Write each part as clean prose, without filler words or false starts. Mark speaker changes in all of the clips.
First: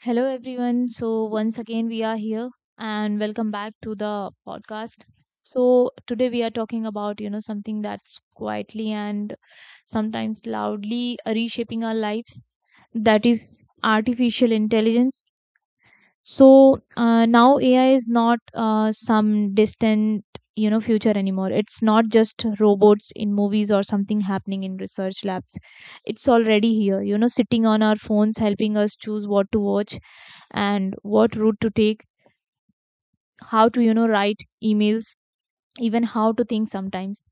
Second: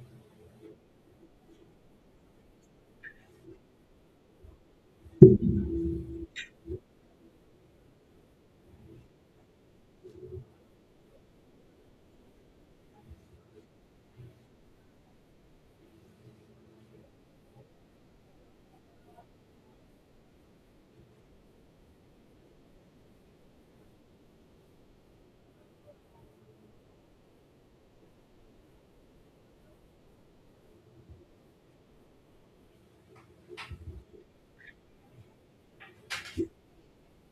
Speaker 1: Hello, everyone. So, once again, we are here and welcome back to the podcast. So, today we are talking about, something that's quietly and sometimes loudly reshaping our lives, that is artificial intelligence. So, now AI is not some distant, future anymore. It's not just robots in movies or something happening in research labs. It's already here, you know, sitting on our phones, helping us choose what to watch and what route to take, how to write emails, even how to think sometimes.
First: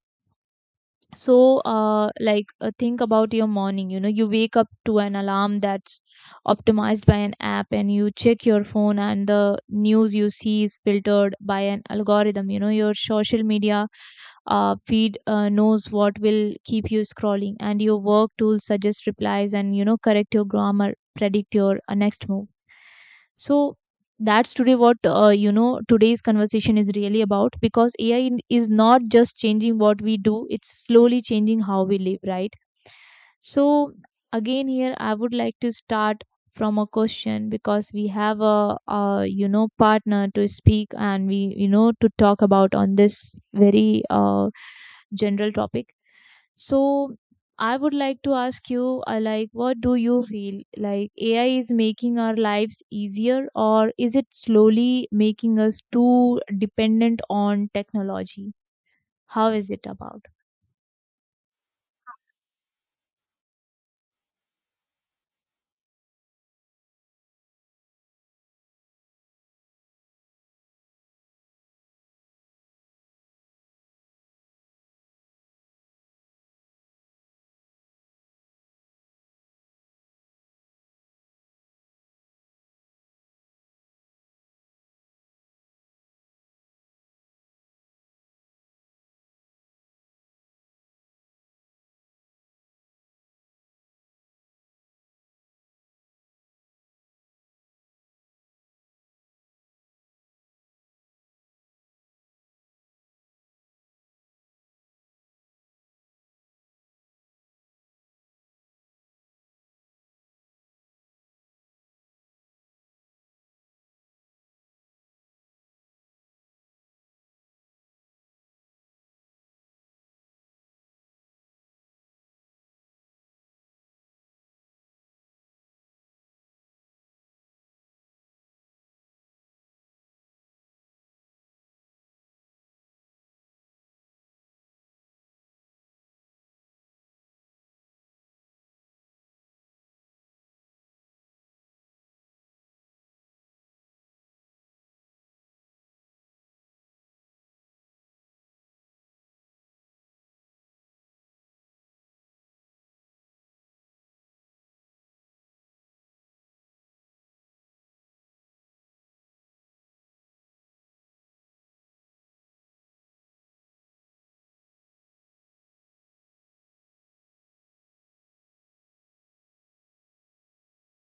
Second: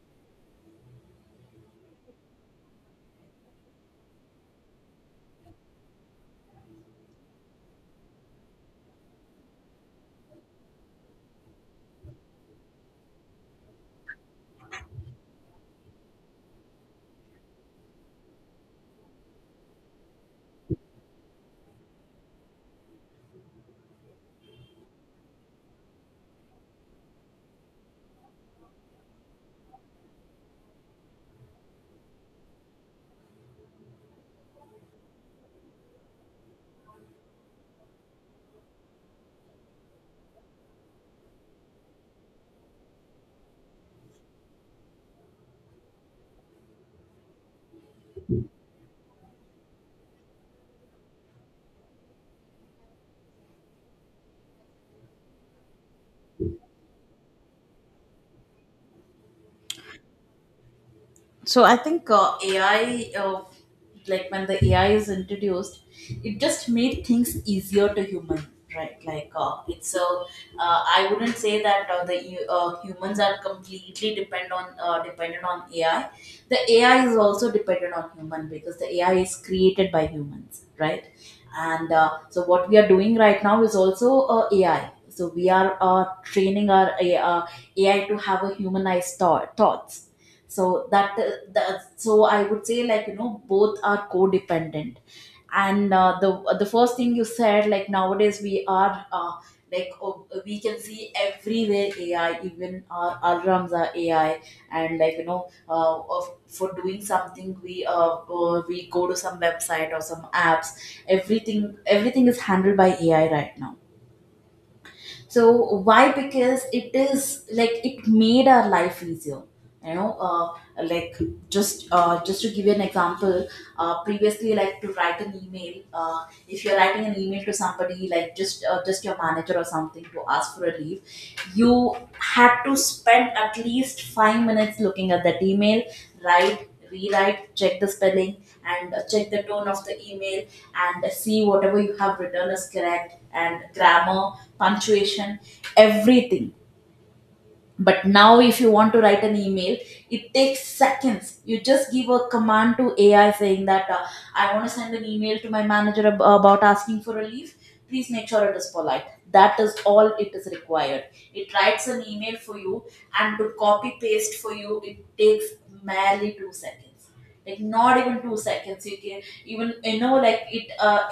Speaker 1: So think about your morning. You know, you wake up to an alarm that's optimized by an app, and you check your phone and the news you see is filtered by an algorithm. You know, your social media feed knows what will keep you scrolling, and your work tools suggest replies and, you know, correct your grammar, predict your next move. So that's today what you know today's conversation is really about, because is not just changing what we do, it's slowly changing how we live, right? So again, here I would like to start from a question, because we have a you know partner to speak and we, you know, to talk about on this very general topic. So I would like to ask you, like, what do you feel? Like, AI is making our lives easier, or is it slowly making us too dependent on technology? How is it about?
Speaker 2: So I think AI, like when the AI is introduced, it just made things easier to human, right? Like it's so I wouldn't say that the humans are completely depend on dependent on AI. The AI is also dependent on human because the AI is created by humans, right? And so what we are doing right now is also AI. So we are training our uh, AI to have a humanized thoughts so that, I would say, both are codependent. And the first thing you said, like nowadays we are like, oh, we can see everywhere AI, even our alarms are AI. And for doing something, we go to some website or some apps. Everything is handled by AI right now. So why? Because it is like it made our life easier. you know uh, like just just to give you an example, previously, like, to write an email, if you're writing an email to somebody, like, just your manager or something, to ask for a leave, you had to spend at least 5 minutes looking at that email, write, rewrite, check the spelling, and check the tone of the email, and see whatever you have written is correct, and grammar, punctuation, everything. But now, if you want to write an email, it takes seconds. You just give a command to AI saying that I want to send an email to my manager about asking for a leave, please make sure it is polite. That is all it is required. It writes an email for you, and to copy paste for you, it takes merely 2 seconds. Like, not even 2 seconds. You can even, you know, like, it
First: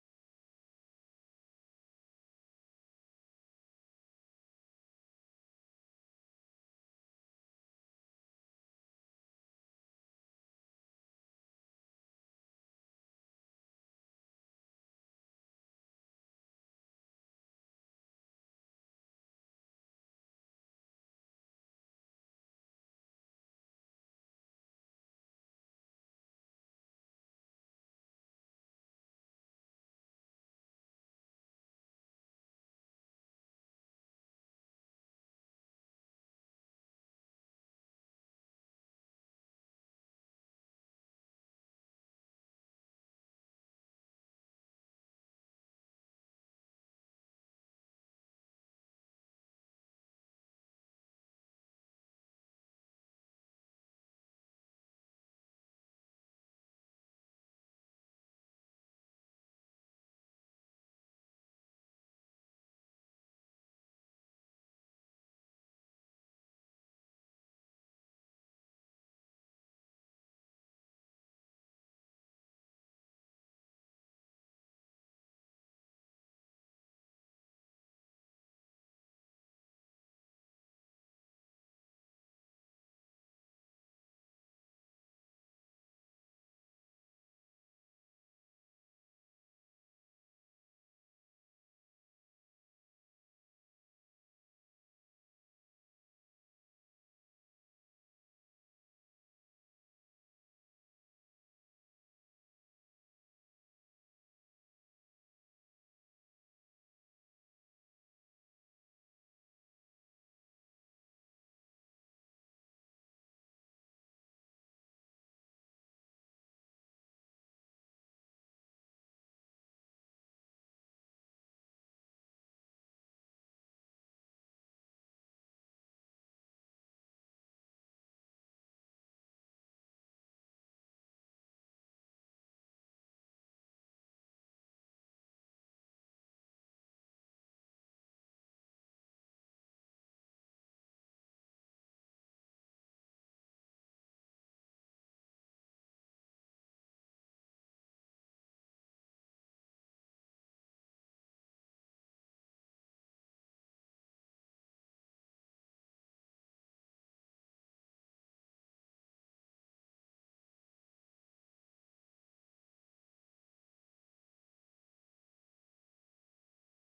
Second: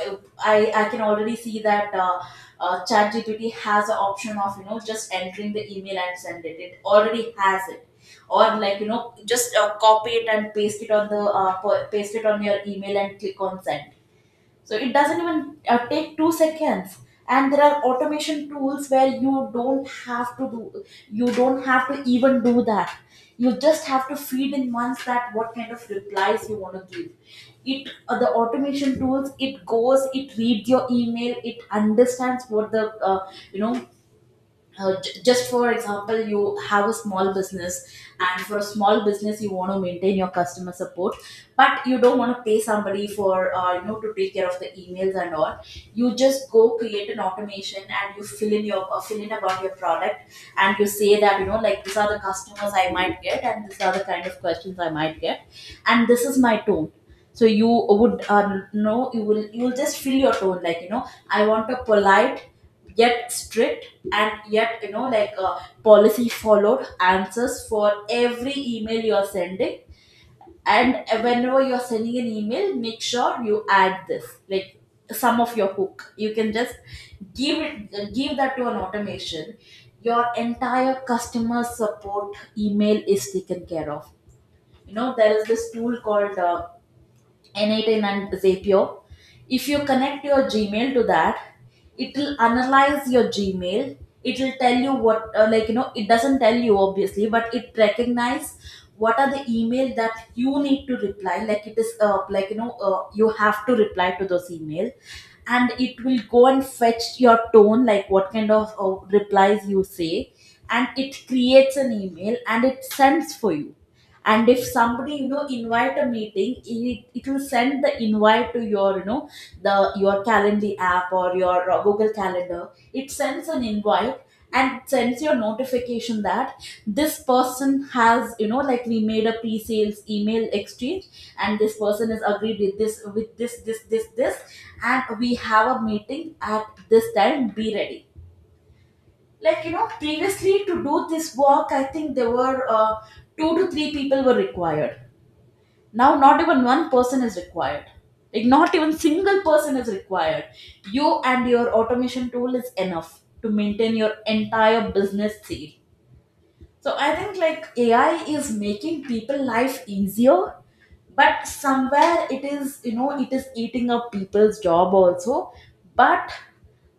Speaker 2: I can already see that ChatGPT has an option of, you know, just entering the email and send it. It already has it. Or, like, you know, just copy it and paste it on the paste it on your email and click on send. So it doesn't even take 2 seconds. And there are automation tools where you don't have to even do that. You just have to feed in once that what kind of replies you want to give. It the automation tools, it goes, it reads your email, it understands what the you know just for example, you have a small business, and for a small business you want to maintain your customer support, but you don't want to pay somebody for, to take care of the emails and all. You just go create an automation and you fill in your fill in about your product. And you say that, you know, like, these are the customers I might get, and these are the kind of questions I might get, and this is my tone. So you would know you will, you will just fill your tone, like, you know, I want a polite, yet strict, and yet, you know, like, policy followed answers for every email you're sending. And whenever you're sending an email, make sure you add this, like, some of your hook. You can just give that to an automation, your entire customer support email is taken care of. You know, there is this tool called n18 and Zapier. If you connect your Gmail to that, it will analyze your Gmail. It will tell you what, like, you know, it doesn't tell you, obviously, but it recognize what are the email that you need to reply, like, it is, you have to reply to those email. And it will go and fetch your tone, like, what kind of replies you say. And it creates an email and it sends for you. And if somebody, you know, invite a meeting, it will send the invite to your, you know, the your Calendly app or your Google Calendar, it sends an invite. And sends your notification that this person has, you know, like, we made a pre-sales email exchange, and this person is agreed with this, with this, this, this, this, and we have a meeting at this time, be ready. Like, you know, previously, to do this work, I think there were two to three people were required. Now, not even one person is required. Like, not even single person is required. You and your automation tool is enough to maintain your entire business theme. So I think, like, AI is making people life easier, but somewhere, it is, you know, it is eating up people's job also. But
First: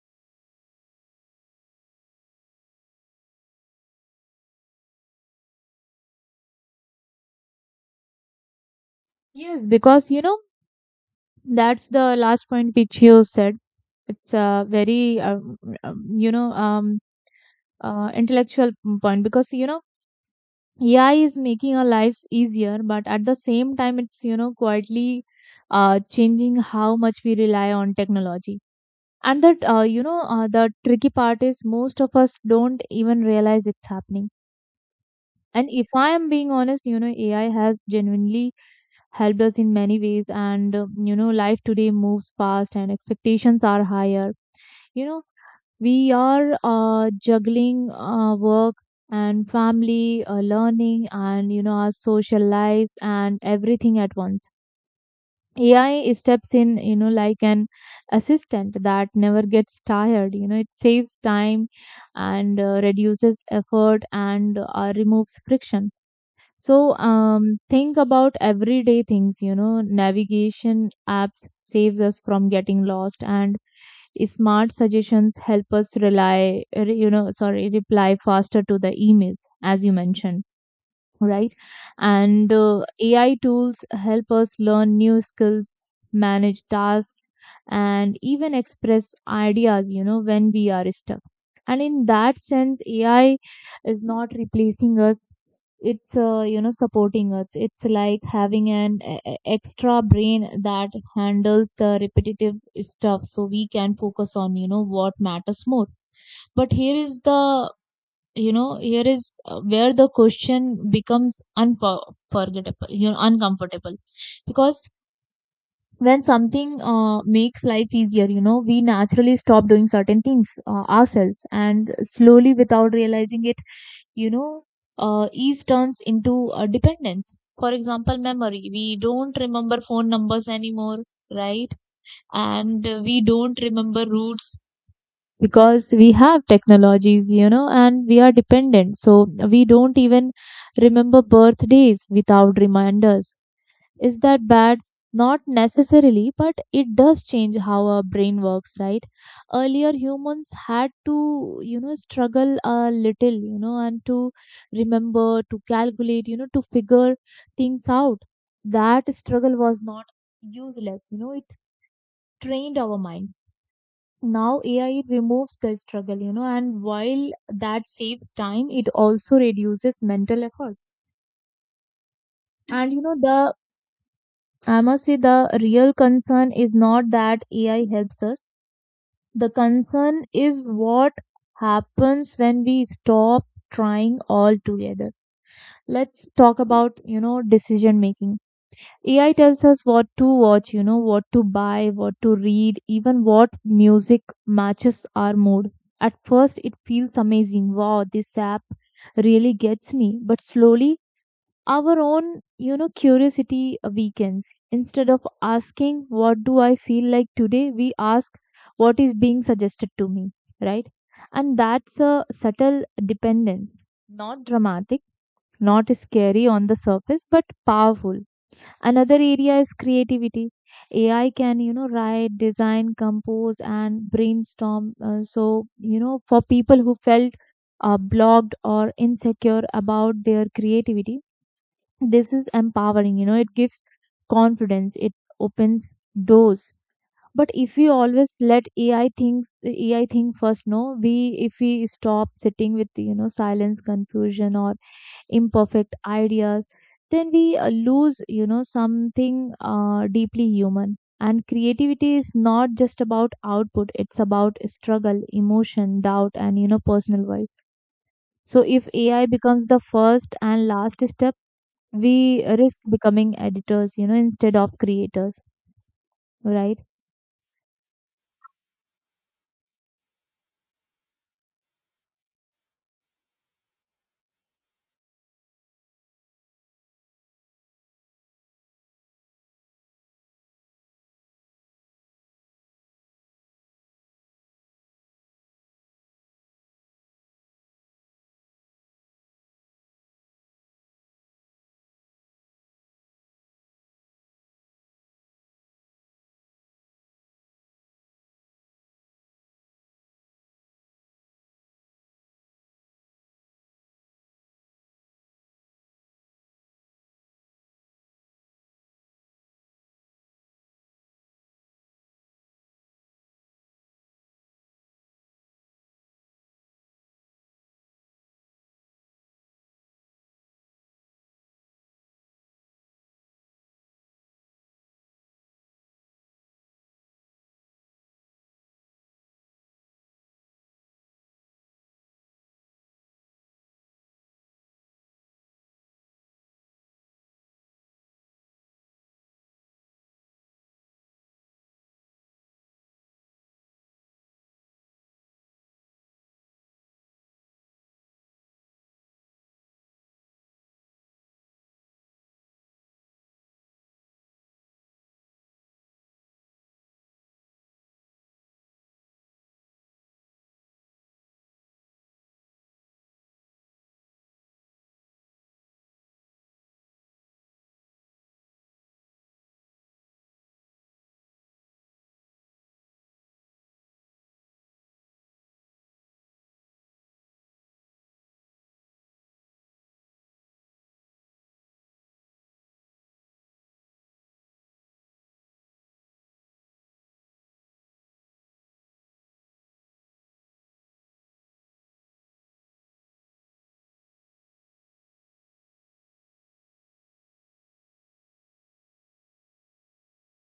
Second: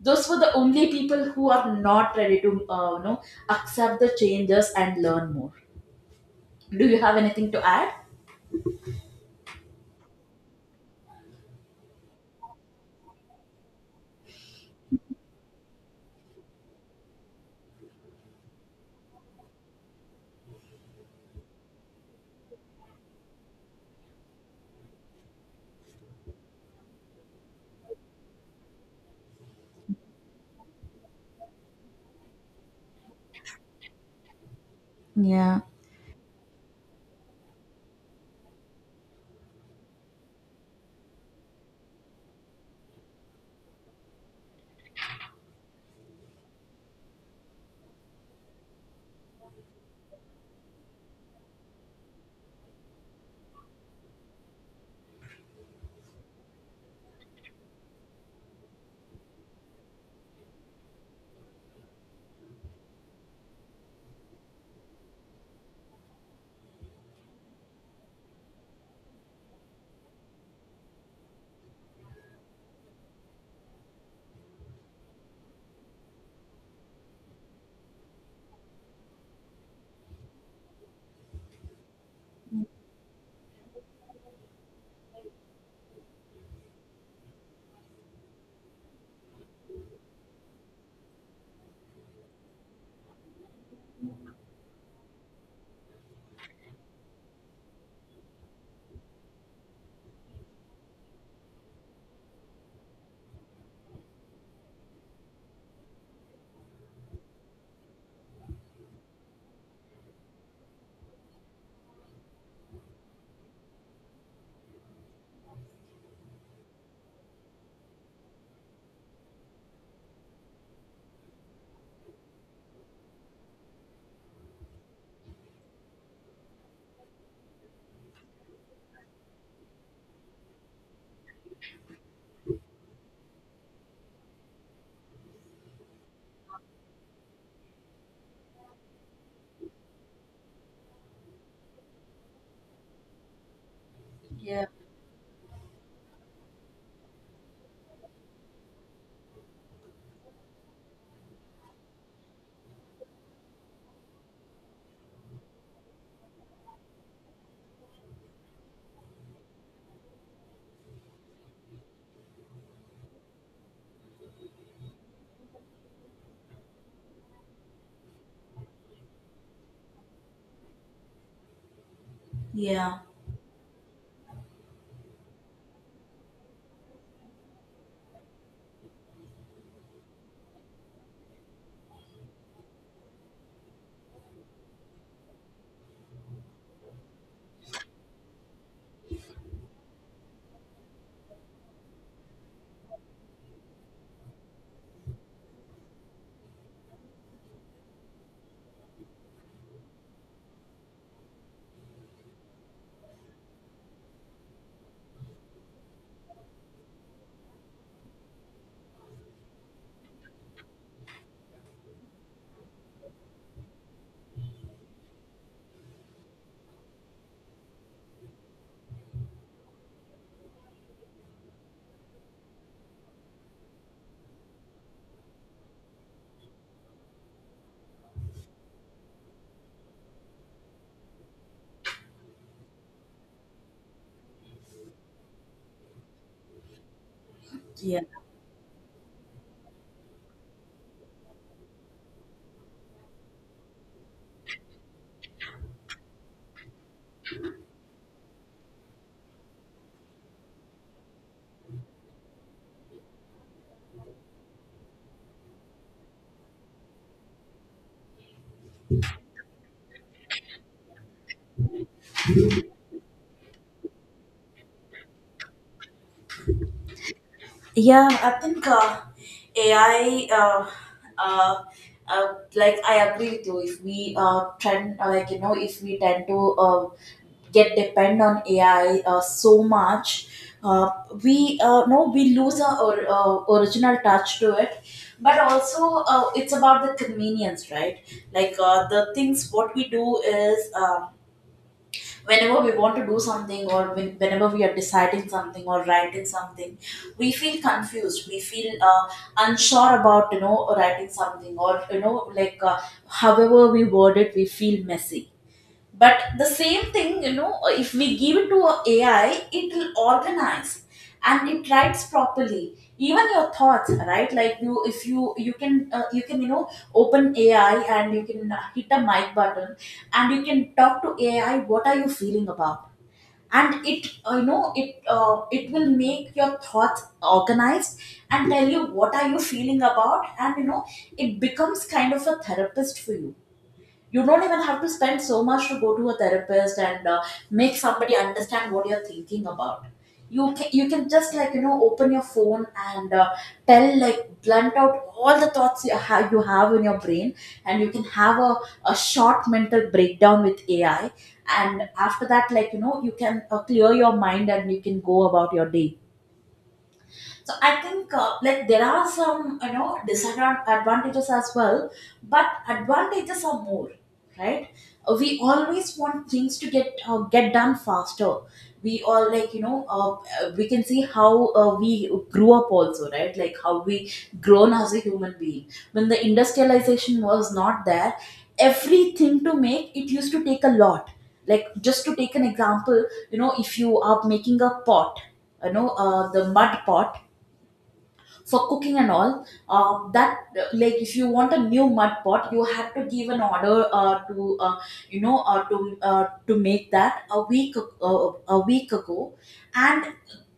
Speaker 2: those were the only people who are not ready to you know, accept the changes and learn more. Do you have anything to add?
Speaker 1: Yes, because you know that's the last point which you said. It's a very um, you know um intellectual point, because you know AI is making our lives easier, but at the same time, it's, you know, quietly changing how much we rely on technology. And that, the tricky part is most of us don't even realize it's happening.
Speaker 2: Yeah.
Speaker 1: And if I am being honest, you know AI has genuinely helped us in many ways, and you know life today moves fast and expectations are higher. You know, we are juggling work and family, learning, and you know our social lives and everything at once. AI steps in, you know, like an assistant that never gets tired. You know, it saves time and reduces effort and removes friction. So think about everyday things. You know, navigation apps saves us from getting lost, and smart suggestions help us rely, re- you know, sorry, reply faster to the emails, as you mentioned, right? And AI tools help us learn new skills, manage tasks, and even express ideas, you know, when we are stuck. And in that sense, AI is not replacing us. It's, supporting us. It's like having an extra brain that handles the repetitive stuff so we can focus on, you know, what matters more. But here is where the question becomes unforgettable you know uncomfortable, because when something makes life easier, you know, we naturally stop doing certain things ourselves, and slowly, without realizing it, you know, ease turns into a dependence. For example, memory. We don't remember phone numbers anymore, right? And we don't remember routes because we have technologies, you know, and we are dependent. So we don't even remember birthdays without reminders. Is that
Speaker 2: yeah
Speaker 1: bad? Not necessarily, but it does change how our brain works, right? Earlier, humans had to, you know, struggle a little, you know, and to remember, to calculate, you know, to figure things out. That struggle was not useless, you know, it trained our minds. Now AI removes the struggle, you know, and while that saves time, it also reduces mental effort. And
Speaker 2: yeah
Speaker 1: you know, the I must say the real concern is not that AI helps us. The concern is what happens when we stop trying altogether. Let's talk about, you know, decision making. AI tells us what to watch, you know, what to buy, what to read, even what music matches our mood. At first, it feels amazing. Wow, this app really gets me. But slowly, our own you know curiosity weakens. Instead of asking what do I feel like today, we ask what is being suggested to me, right? And that's a subtle dependence, not dramatic, not scary on the surface, but powerful. Another area is creativity. AI can, you know, write, design, compose, and brainstorm, so you know for people who felt blocked or insecure about their creativity, this is empowering. You know, it gives confidence, it opens doors. But if we
Speaker 2: yeah
Speaker 1: always let AI think first, no we if we stop sitting with, you know, silence, confusion, or imperfect ideas, then we lose, you know, something deeply human. And creativity is not just about output, it's about struggle, emotion, doubt, and you know personal voice. So if AI becomes the first and last step, we risk becoming editors, you know, instead of creators, right?
Speaker 2: Yeah, I think uh, AI, uh, uh, uh, like, I agree with you. If we trend, like you know, if we tend to get depend on AI so much, uh, we no, we lose our original touch to it. But also, it's about the convenience, right? Like, the things what we do is. Whenever we want to do something, or whenever we are deciding something or writing something, we feel confused, we feel unsure about, you know, writing something, or, you know, like, however we word it, we feel messy. But the same thing, you know, if we give it to a AI, it will organize and it writes properly. Even your thoughts, right? Like, you, if you, you can, you know, open AI, and you can hit a mic button, and you can talk to AI. What are you feeling about? And it will make your thoughts organized and tell you what are you feeling about. And, you know, it becomes kind of a therapist for you. You don't even have to spend so much to go to a therapist and make somebody understand what you're thinking about. You can, just, like, you know, open your phone, and tell, like, blunt out all the thoughts you have in your brain. And you can have a short mental breakdown with AI. And after that, like, you know, you can clear your mind and you can go about your day. So I think, like, there are some, you know, disadvantages as well, but advantages are more, right? We always want things to get done faster. We all, like, you know, we can see how we grew up also, right? Like, how we grown as a human being. When the industrialization was not there, everything to make it used to take a lot. Like, just to take an example, you know, if you are making a pot, you know, the mud pot for cooking and all, that like, if you want a new mud pot, you have to give an order to you know to make that a a week ago. And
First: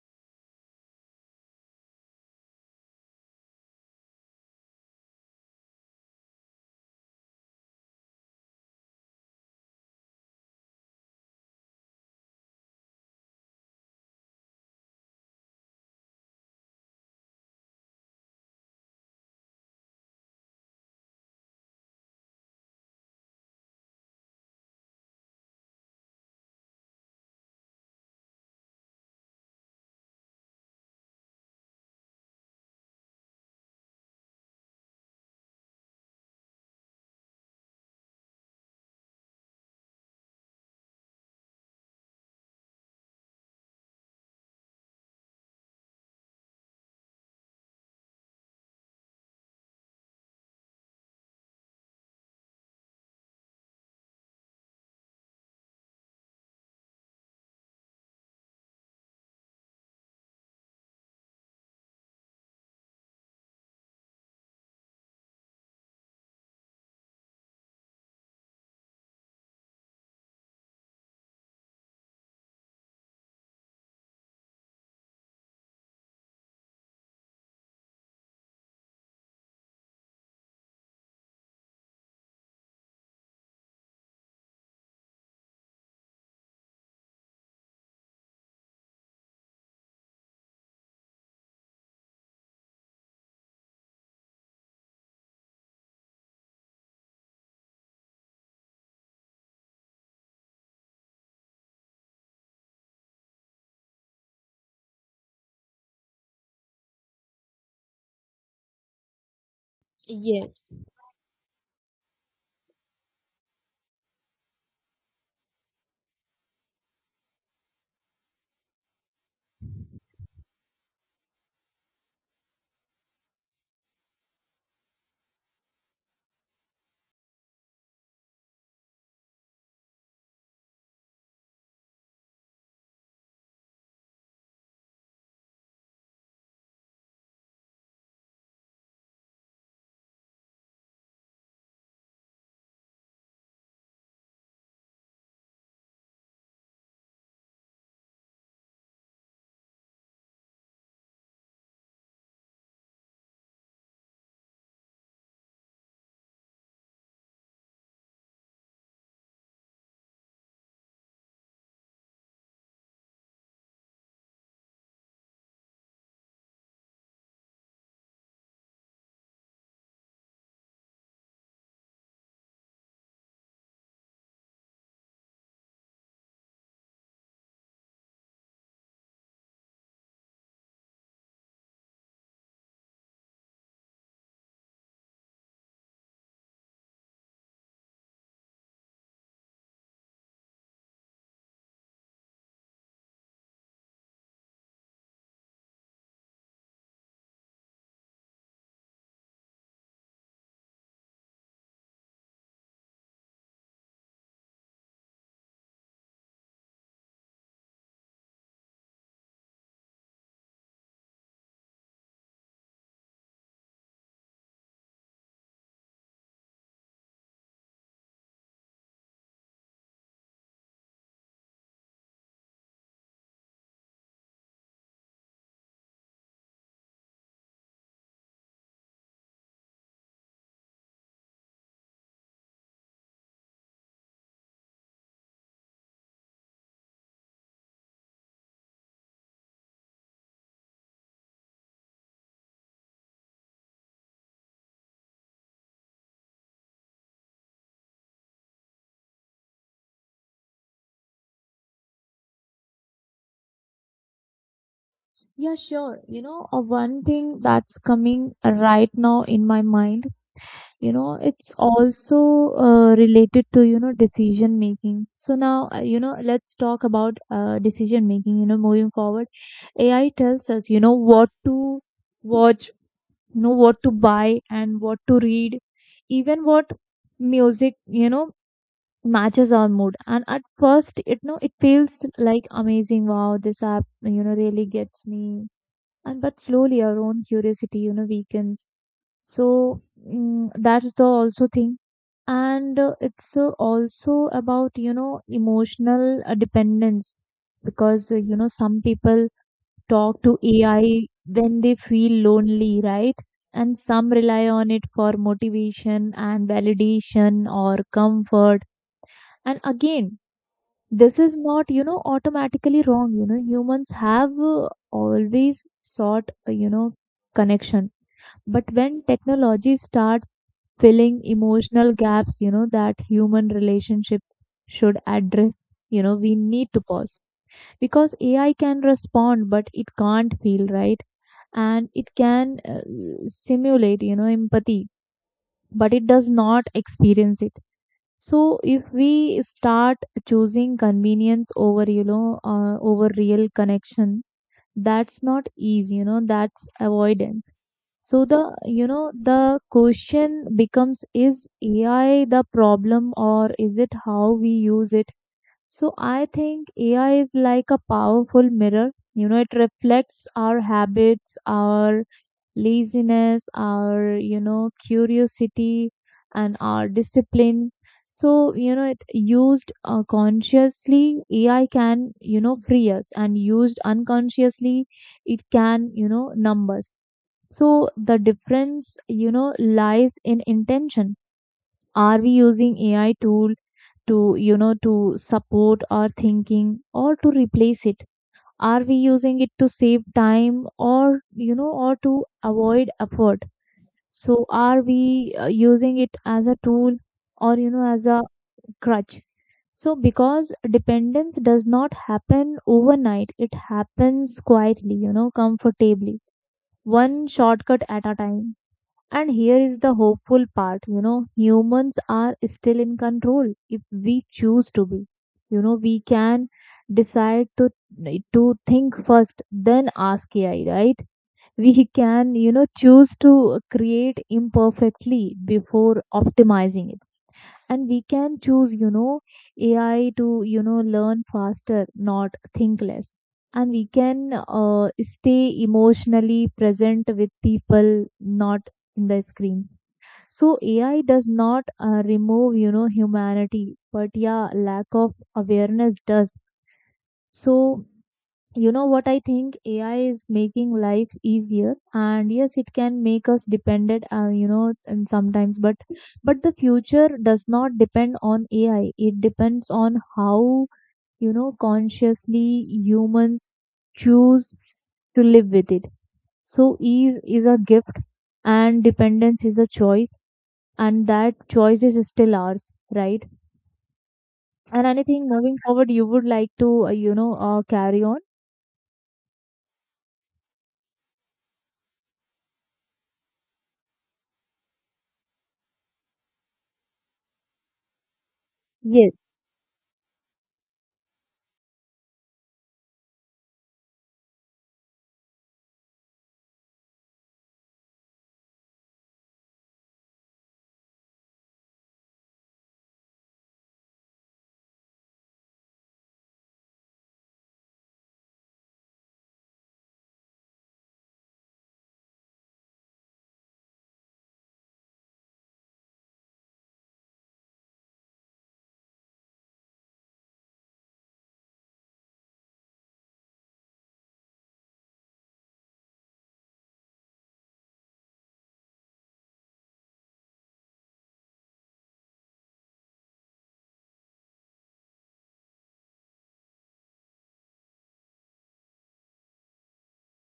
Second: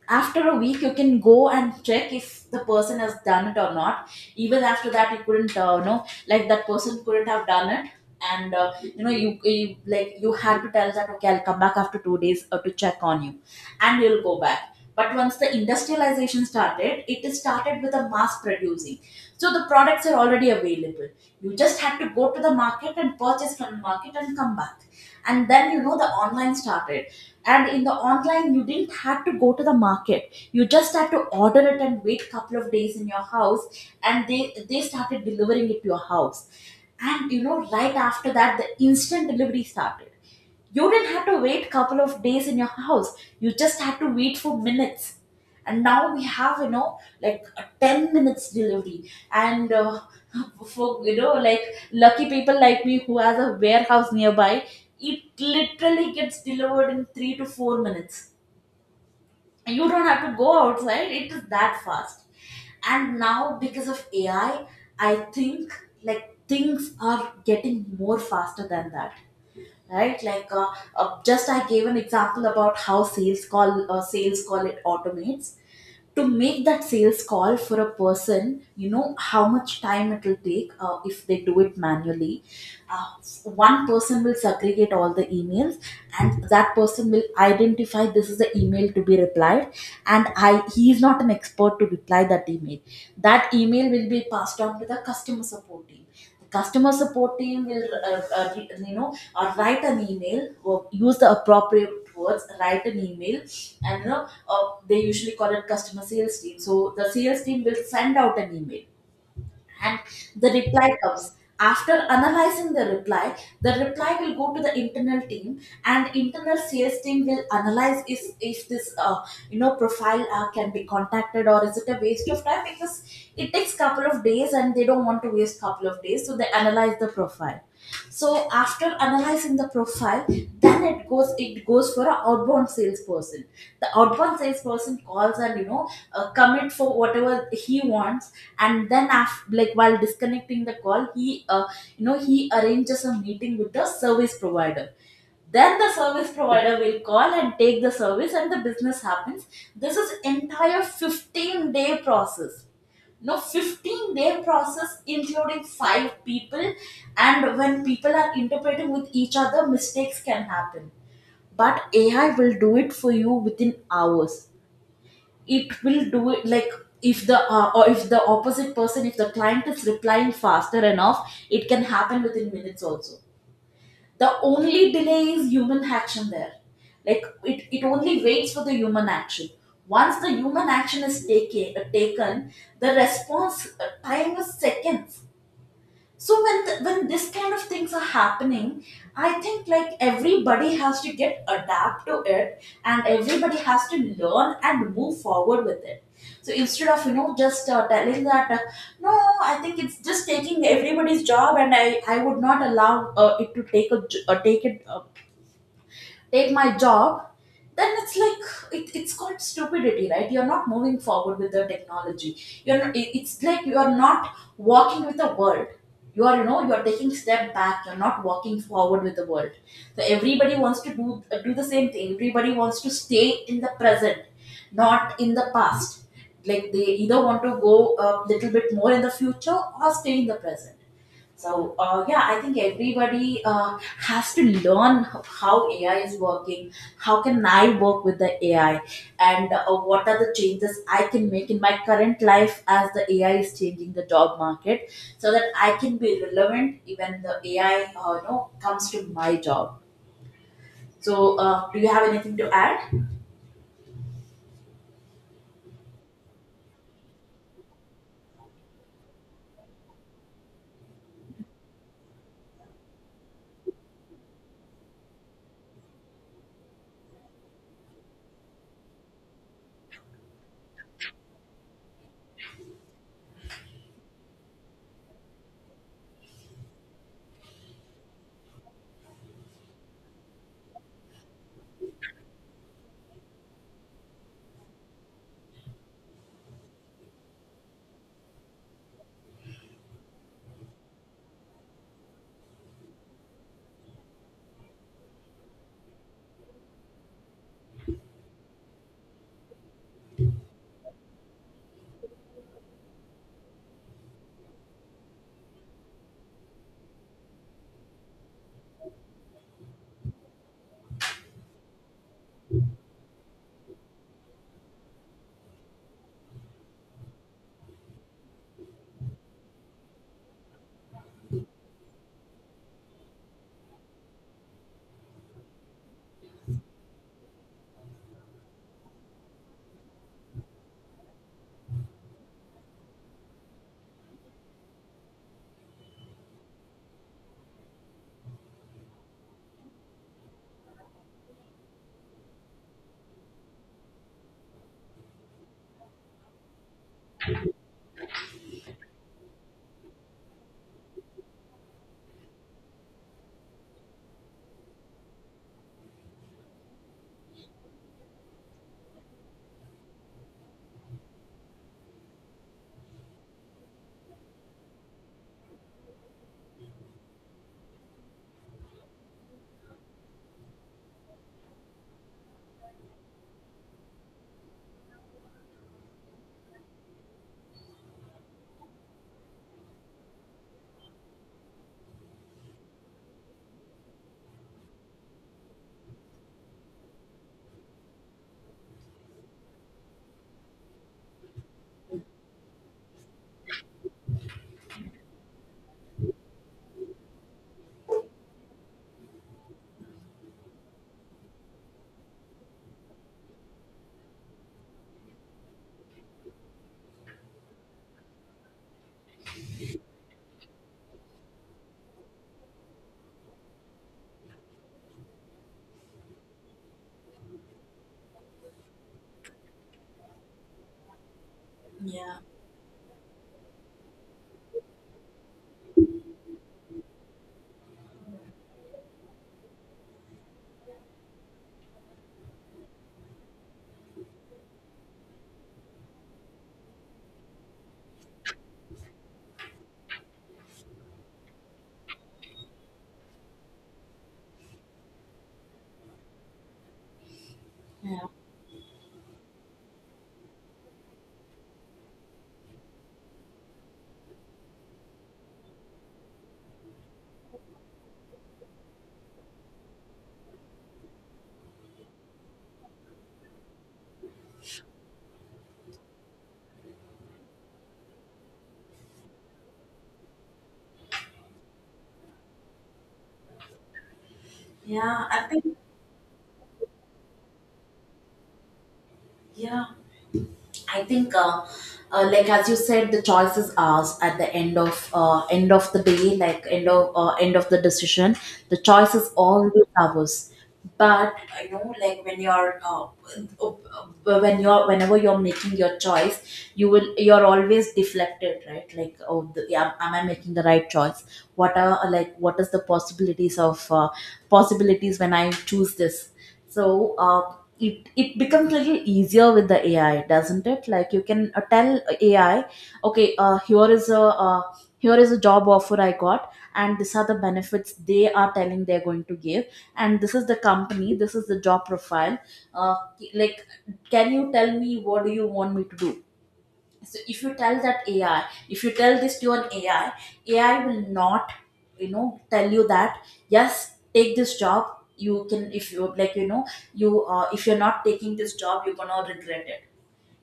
Speaker 2: after a week, you can go and check if the person has done it or not. Even after that, you couldn't, you know, like, that person couldn't have done it. And, you know, you, like, you had to tell that, okay, I'll come back after 2 days to check on you. And you'll go back. But once the industrialization started, it is started with a mass producing. So the products are already available, you just had to go to the market and purchase from the market and come back. And then, you know, the online started. And in the online, you didn't have to go to the market, you just had to order it and wait couple of days in your house. And they started delivering it to your house. And, you know, right after that, the instant delivery started. You didn't have to wait couple of days in your house, you just had to wait for minutes. And now we have, you know, like, a 10 minutes delivery and for, you know, like, lucky people like me who has a warehouse nearby, it literally gets delivered in 3 to 4 minutes. You don't have to go outside, it is that fast. And now, because of AI, I think, like, things are getting more faster than that, right? Like, just, I gave an example about how sales call, it automates. To make that sales call for a person, you know how much time it will take if they do it manually. uh, One person will segregate all the emails, and that person will identify this is the email to be replied, and I he is not an expert to reply that email. That email will be passed on to the customer support team. The customer support team will you know or write an email or use the appropriate words, write an email. And they usually call it customer sales team, so the sales team will send out an email. And the
Speaker 1: Yes.
Speaker 2: reply comes. After analyzing the reply, the reply will go to the internal team, and internal sales team will analyze if this, profile can be contacted or is it a waste of time, because it takes couple of days and they don't want to waste couple of days, so they analyze the profile. So after analyzing the profile, then it goes for an outbound salesperson. The outbound salesperson calls, and commit for whatever he wants, and then after, like while disconnecting the call, he you know he arranges a meeting with the service provider. Then the service provider will call and take the service and the business happens. This is entire 15-day day process. No, 15-day day process including five people. And when people are interpreting with each other, mistakes can happen. But AI will do it for you within hours. It will do it like, if the opposite person, if the client is replying faster enough, it can happen within minutes also. The only delay is human action there. Like it only waits for the human action. Once the human action is taken, taken, the response time is seconds. So when this kind of things are happening, I think like everybody has to get adapt to it and everybody has to learn and move forward with it. So instead of you know just telling that, no, I think it's just taking everybody's job and I would not allow it to take a take it, take my job, then it's like, it's called stupidity, right? You're not moving forward with the technology. You're not, it's like you're not walking with the world. You're taking step back, you're not walking forward with the world. So everybody wants to do the same thing, everybody wants to stay in the present, not in the past. Like they either want to go a little bit more in the future or stay in the present. So yeah, I think everybody has to learn how AI is working. How can I work with the AI, and what are the changes I can make in my current life as the AI is changing the job market, so that I can be relevant even the AI comes to my job. So do you have anything to add?
Speaker 1: Yeah, sure. You know, one thing that's coming right now in my mind, you know, it's also related to, you know, decision making. So now, you know, let's talk about decision making, you know, moving forward. AI tells us, you know, what to watch, you know, what to buy and what to read, even what music, you know, matches our mood. And at first it no it feels like amazing. Wow, this app you know really gets me. And but slowly our own curiosity you know weakens. So mm, that's the also thing. And it's also about you know emotional dependence, because, you know, some people talk to AI when they feel lonely, right? And some rely on it for motivation and validation or comfort. And again, this is not, you know, automatically wrong. You know, humans have always sought you know connection. But when technology starts filling emotional gaps, you know, that human relationships should address, you know, we need to pause. Because AI can respond but it can't feel, right? And it can simulate, you know, empathy, but it does not experience it. So if we start choosing convenience over, over real connection, that's not easy, you know, that's avoidance. So the, you know, the question becomes, is AI the problem or is it how we use it? So I think AI is like a powerful mirror. You know, it reflects our habits, our laziness, our, you know, curiosity, and our discipline. So, you know, it used consciously, AI can, you know, free us, and used unconsciously, it can, you know, numbers. So the difference, you know, lies in intention. Are we using AI tool to, to support our thinking or to replace it? Are we using it to save time or, you know, or to avoid effort? So are we using it as a tool or, you know, as a crutch? So because dependence does not happen overnight, it happens quietly, you know, comfortably, one shortcut at a time. And here is the hopeful part, you know, humans are still in control if we choose to be. You know, we can decide to think first, then ask AI, right? We
Speaker 2: Yeah,
Speaker 1: can, you know, choose to create imperfectly before optimizing it. And we can choose, you know, AI to, you know, learn faster, not think less. And we can stay emotionally present with people, not in the screens. So AI does not remove, you know, humanity, but yeah, lack of awareness does. So
Speaker 2: yeah,
Speaker 1: you know what, I think AI is making life easier, and yes, it can make us dependent, you know, and sometimes, but the future does not depend on AI, it depends on how, you know, consciously humans choose to live with it. So ease is a gift and dependence is a choice, and that choice is still ours, right? And
Speaker 2: yeah. I
Speaker 1: anything
Speaker 2: think
Speaker 1: moving forward you would like to, carry on?
Speaker 2: yeah. I think, like as you said, the choice is ours at the end of the day, like end of the decision. The choice is always ours. But you know, like when you're when you're, whenever you're making your choice, you're always deflected, right? Like, oh, the, yeah, am I making the right choice? What are like what is the possibilities of possibilities when I choose this? So. It it becomes a little easier with the AI, doesn't it? Like you can tell AI, okay, here is a job offer I got, and these are the benefits they are telling they're going to give, and this is the company, this is the job profile. uh, like, can you tell me what do you want me to do? So if you tell that AI, if you tell this to an AI, AI will not, you know, tell you that, yes, take this job, you can, if you like, you know, you if you're not taking this job, you're gonna regret it.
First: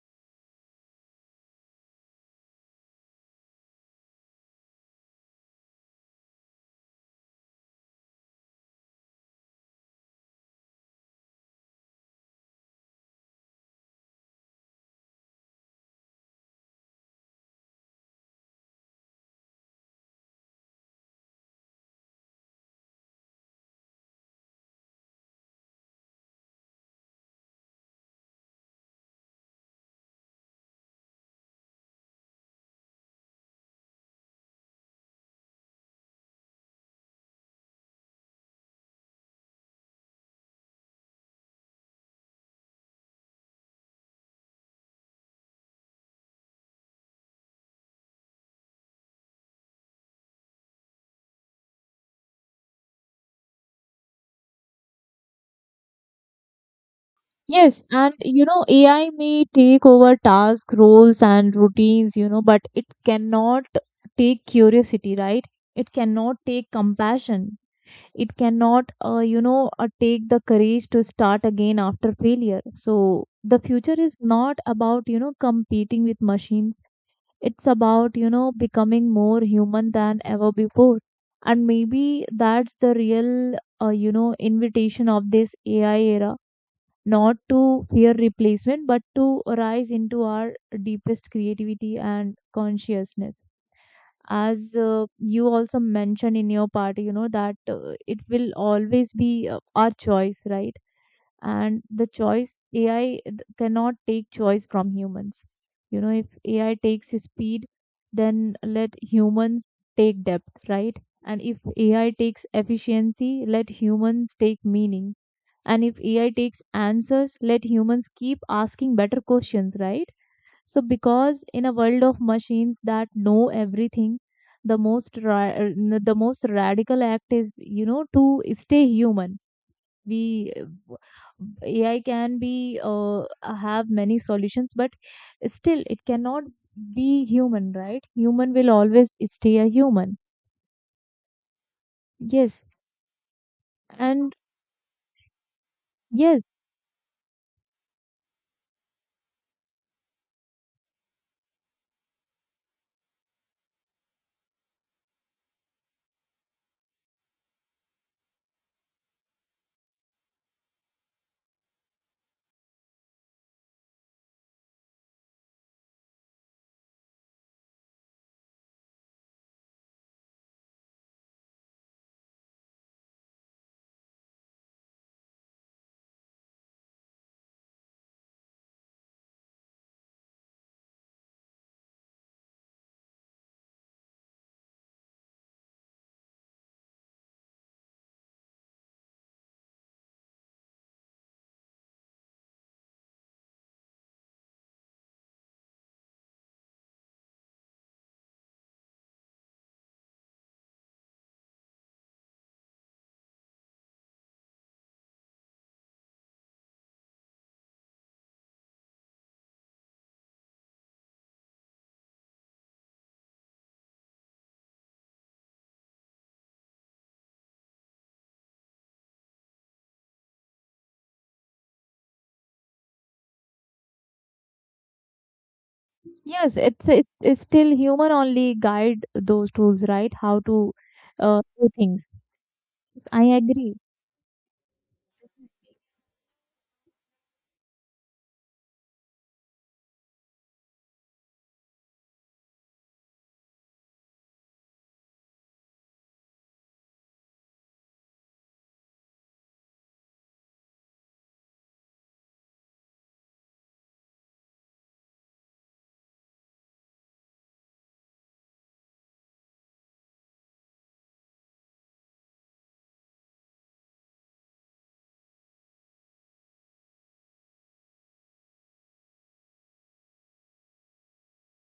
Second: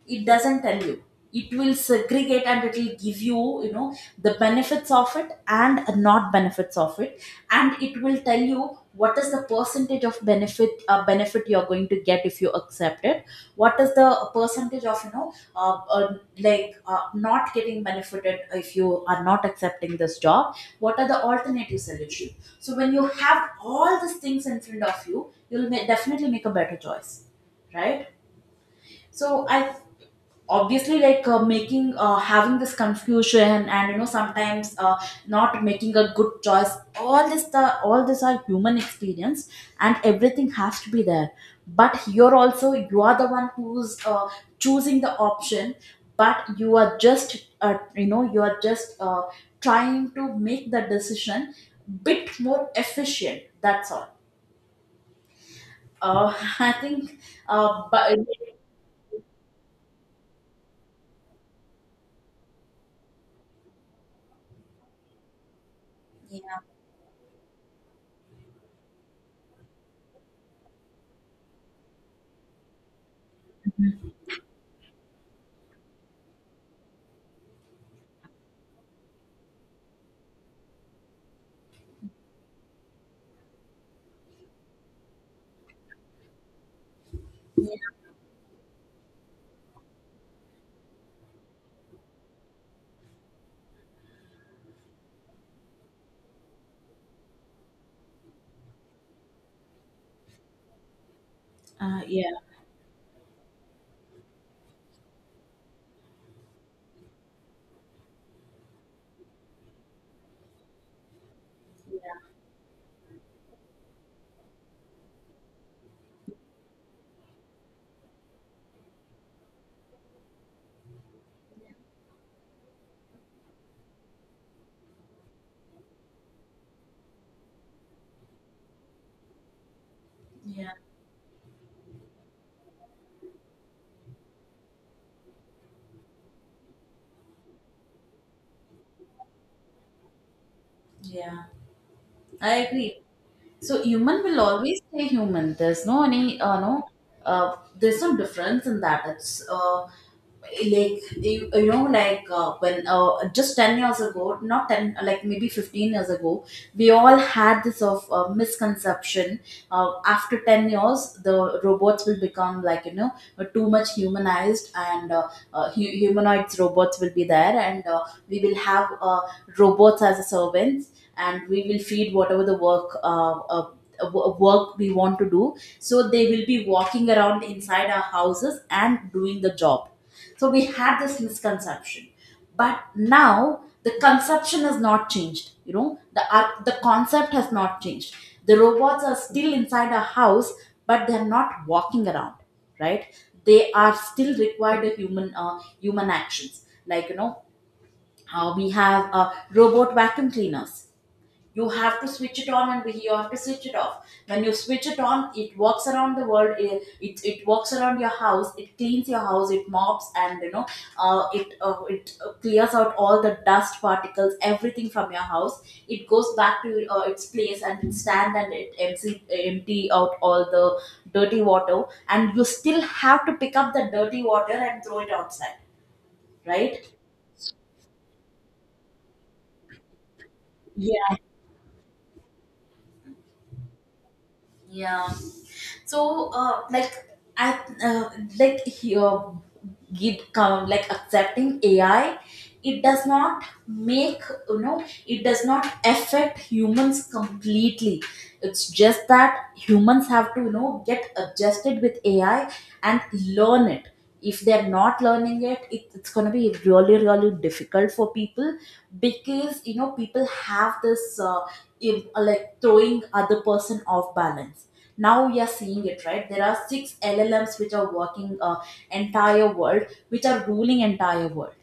Speaker 2: It doesn't tell you. It will segregate and it will give you, you know, the benefits of it and not benefits of it. And it will tell you what is the percentage of benefit you're going to get if you accept it, what is the percentage of not getting benefited if you are not accepting this job, what are the alternative solution. So when you have all these things in front of you, you'll definitely make a better choice, right? So I obviously, like, making having this confusion and you know, sometimes not making a good choice, all this are human experience, and everything has to be there. But you're also, you are the one who's choosing the option, but you are just, you are just, trying to make the decision bit more efficient, that's all. uh, I think
Speaker 1: Yes,
Speaker 2: but
Speaker 1: and you
Speaker 2: yeah.
Speaker 1: know, AI may take over task roles and routines, you know, but it cannot take curiosity, right? It cannot take compassion. It cannot, take the courage to start again after failure. So the future is not about, you know, competing with machines. It's about, you know, becoming more human than ever before. And maybe that's the real, invitation of this AI era, not to fear replacement, but to rise into our deepest creativity and consciousness. As you also mentioned in your part, you know, that it will always be our choice, right? And
Speaker 2: uh,
Speaker 1: the
Speaker 2: yeah
Speaker 1: choice, cannot take choice from humans. You know, if AI takes speed, then let humans take depth, right? And if AI takes efficiency, let humans take meaning. And if AI takes answers, let humans keep asking better questions, right? So because in a world of machines that know everything, the most the most radical act is, you know, to stay human. We
Speaker 2: yeah,
Speaker 1: AI can be have many solutions, but still it cannot be human, right? Human will always stay a human.
Speaker 2: yeah, I
Speaker 1: Yes.
Speaker 2: agree. So human
Speaker 1: And
Speaker 2: will always stay human. There's no any
Speaker 1: yes.
Speaker 2: no, there's no difference in that. It's like you know, like when just 10 years ago, not 10, like maybe 15 years ago, we all had this of misconception, after 10 years the robots will become like, you know, too much humanized, and humanoids robots will be there, and we will have robots as a servants, and we will feed whatever the work we want to do. So they will be walking around inside our houses and doing the job. So we had this misconception, but now the conception has not changed, you know, the concept has not changed. The robots are still inside our house, but they're not walking around, right? They are still required a human actions. Like, you know, we have robot vacuum cleaners. You have to switch it on and you have to switch it off. When you switch it on, it walks around the world, it walks around your house, it cleans your house, it mops, and you know, it it clears out all the dust particles, everything from your house. It goes back to its place and it stand and it empty out all the dirty water, and you still have to pick up the dirty water and throw it outside,
Speaker 1: Yes,
Speaker 2: right?
Speaker 1: it's it's still human only guide those tools, right? How to
Speaker 2: Yeah.
Speaker 1: do things. Yes, I agree.
Speaker 2: Yeah. So like, I like here give come like, accepting AI, it does not make, you know, it does not affect humans completely. It's just that humans have to, you know, get adjusted with AI and learn it. If they're not learning it, it, it's going to be really really difficult for people. Because you know people have this, like throwing other person off balance. Now we are seeing it, right? There are six LLMs which are working, entire world, which are ruling entire world.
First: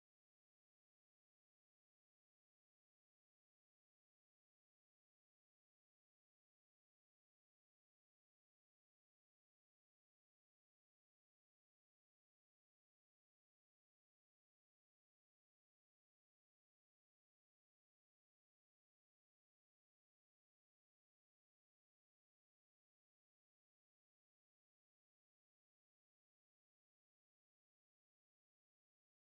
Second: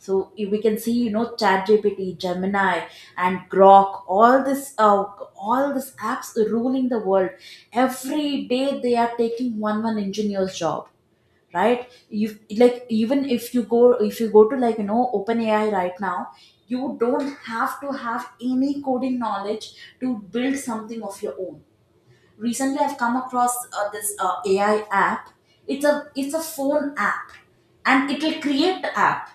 Speaker 2: So if we can see, you know, ChatGPT, Gemini, and Grok, all these apps ruling the world. Every day they are taking one engineer's job, right? You, like, even if you go, if you go to, like, you know, OpenAI right now, you don't have to have any coding knowledge to build something of your own. Recently I've come across this AI app. It's a phone app, and it will create the app,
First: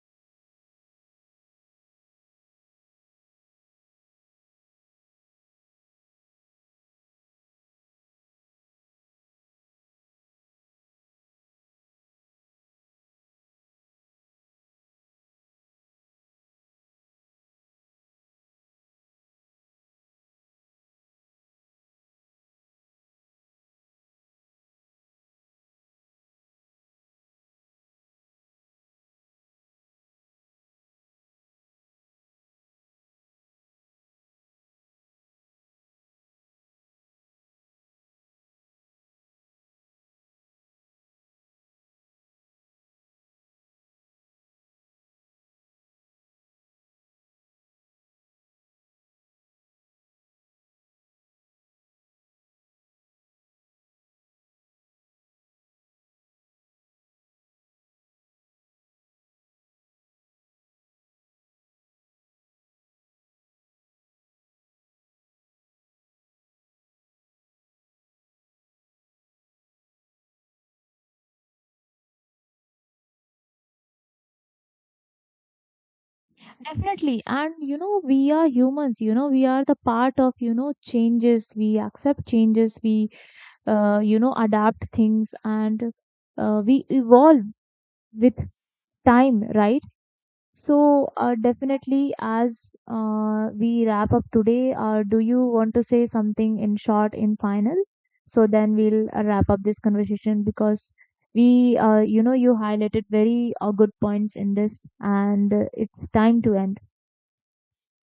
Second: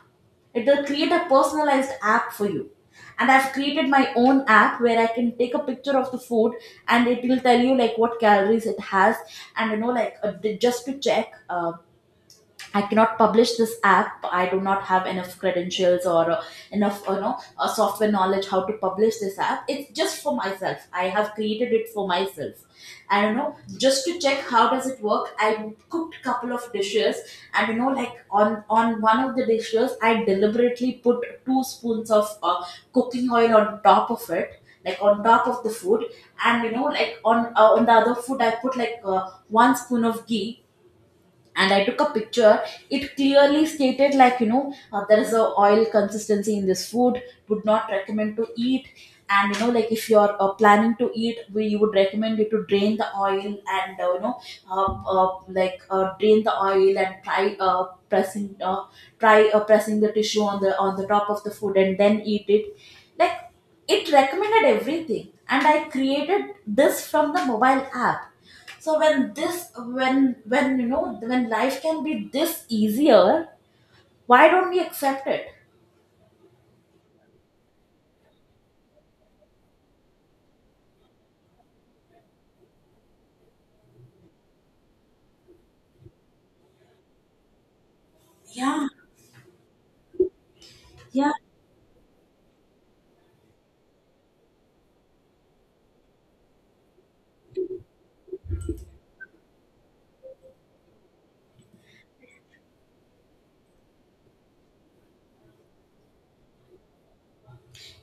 Speaker 2: it will create a personalized app for you. And I've created my own app where I can take a picture of the food and it will tell you like what calories it has. And you know, like, just to check, I cannot publish this app. I do not have enough credentials or enough, you know, software knowledge how to publish this app. It's just for myself. I have created it for myself. I don't know, just to check how does it work. I cooked couple of dishes, and you know, like, on one of the dishes, I deliberately put two spoons of cooking oil on top of it, like on top of the food. And you know, like, on the other food, I put, like, one spoon of ghee, and I took a picture. It clearly stated, like, you know, there is a oil consistency in this food, would not recommend to eat. And you know, like, if you're, planning to eat, we you would recommend you to drain the oil. And uh, you know uh, uh, like uh, drain the oil and pressing uh, try pressing the tissue on the top of the food and then eat it. Like, it recommended everything, and I created this from the mobile app. So when this, when you know, when life can be this easier, why don't we accept it?
Speaker 1: Definitely. And you know, we are humans, you know, we are the part of, you know, changes. We accept changes, we, you know, adapt things, and we evolve with
Speaker 2: Yeah,
Speaker 1: time, right? So,
Speaker 2: yeah.
Speaker 1: definitely, as we wrap up today, do you want to say something in short, in final? So then we'll wrap up this conversation because we, you know, you highlighted very good points in this, and it's time to end.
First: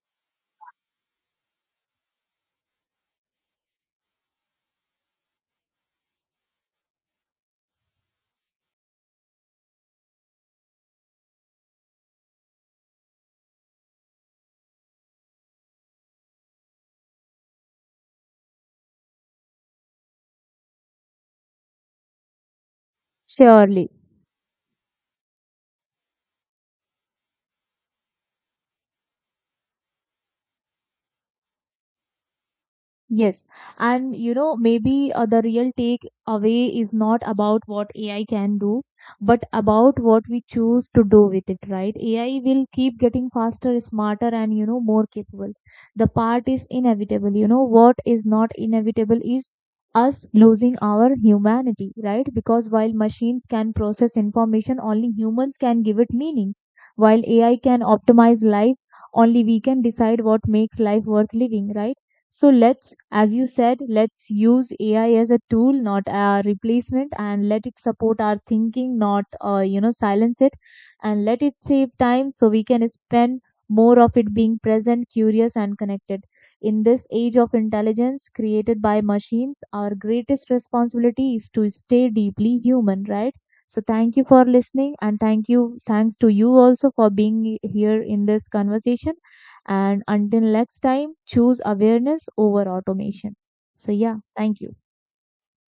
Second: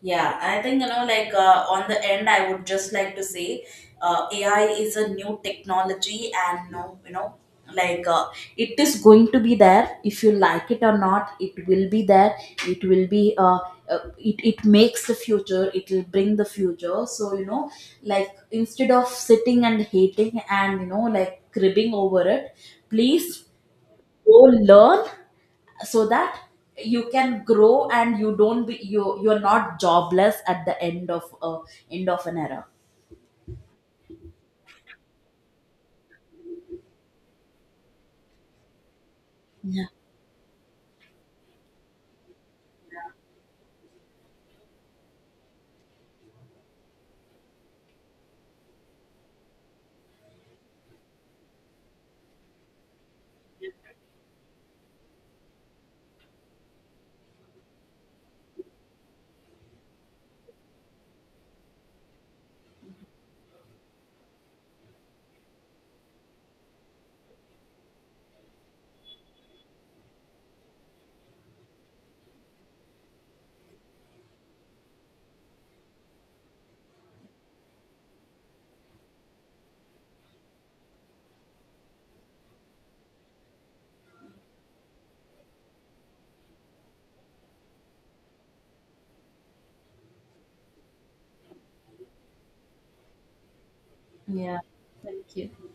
Speaker 2: Yeah, I think, you know, like, on the end, I would just like to say, AI is a new technology, and no, you know, like, it is going to be there. If you like it or not, it will be there. It will be. It it makes the future. It will bring the future. So you know, like, instead of sitting and hating and, you know, like, cribbing over it, please
Speaker 1: Surely.
Speaker 2: go learn, so that you can grow, and you don't be, you're not jobless at the end of an era.
Speaker 1: Yes, and you know, maybe the real take away is not about what AI can do, but
Speaker 2: Yeah.
Speaker 1: about what we choose to do with it, right? AI will keep getting faster, smarter, and you know, more capable. The part is inevitable. You know, what is not inevitable is us losing our humanity, right? Because while machines can process information, only humans can give it meaning. While AI can optimize life, only we can decide what makes life worth living, right? So let's, as you said, let's use AI as a tool, not a replacement, and let it support our thinking, not you know silence it, and let it save time so we can spend more of it being present, curious, and connected. In this age of intelligence created by machines, our greatest responsibility is to stay deeply human, right? So thank you for listening, and thank you, thanks to you also for being here in this conversation. And until next time, choose awareness over automation. So, yeah,
Speaker 2: Yeah.
Speaker 1: thank you.
Speaker 2: Thank you.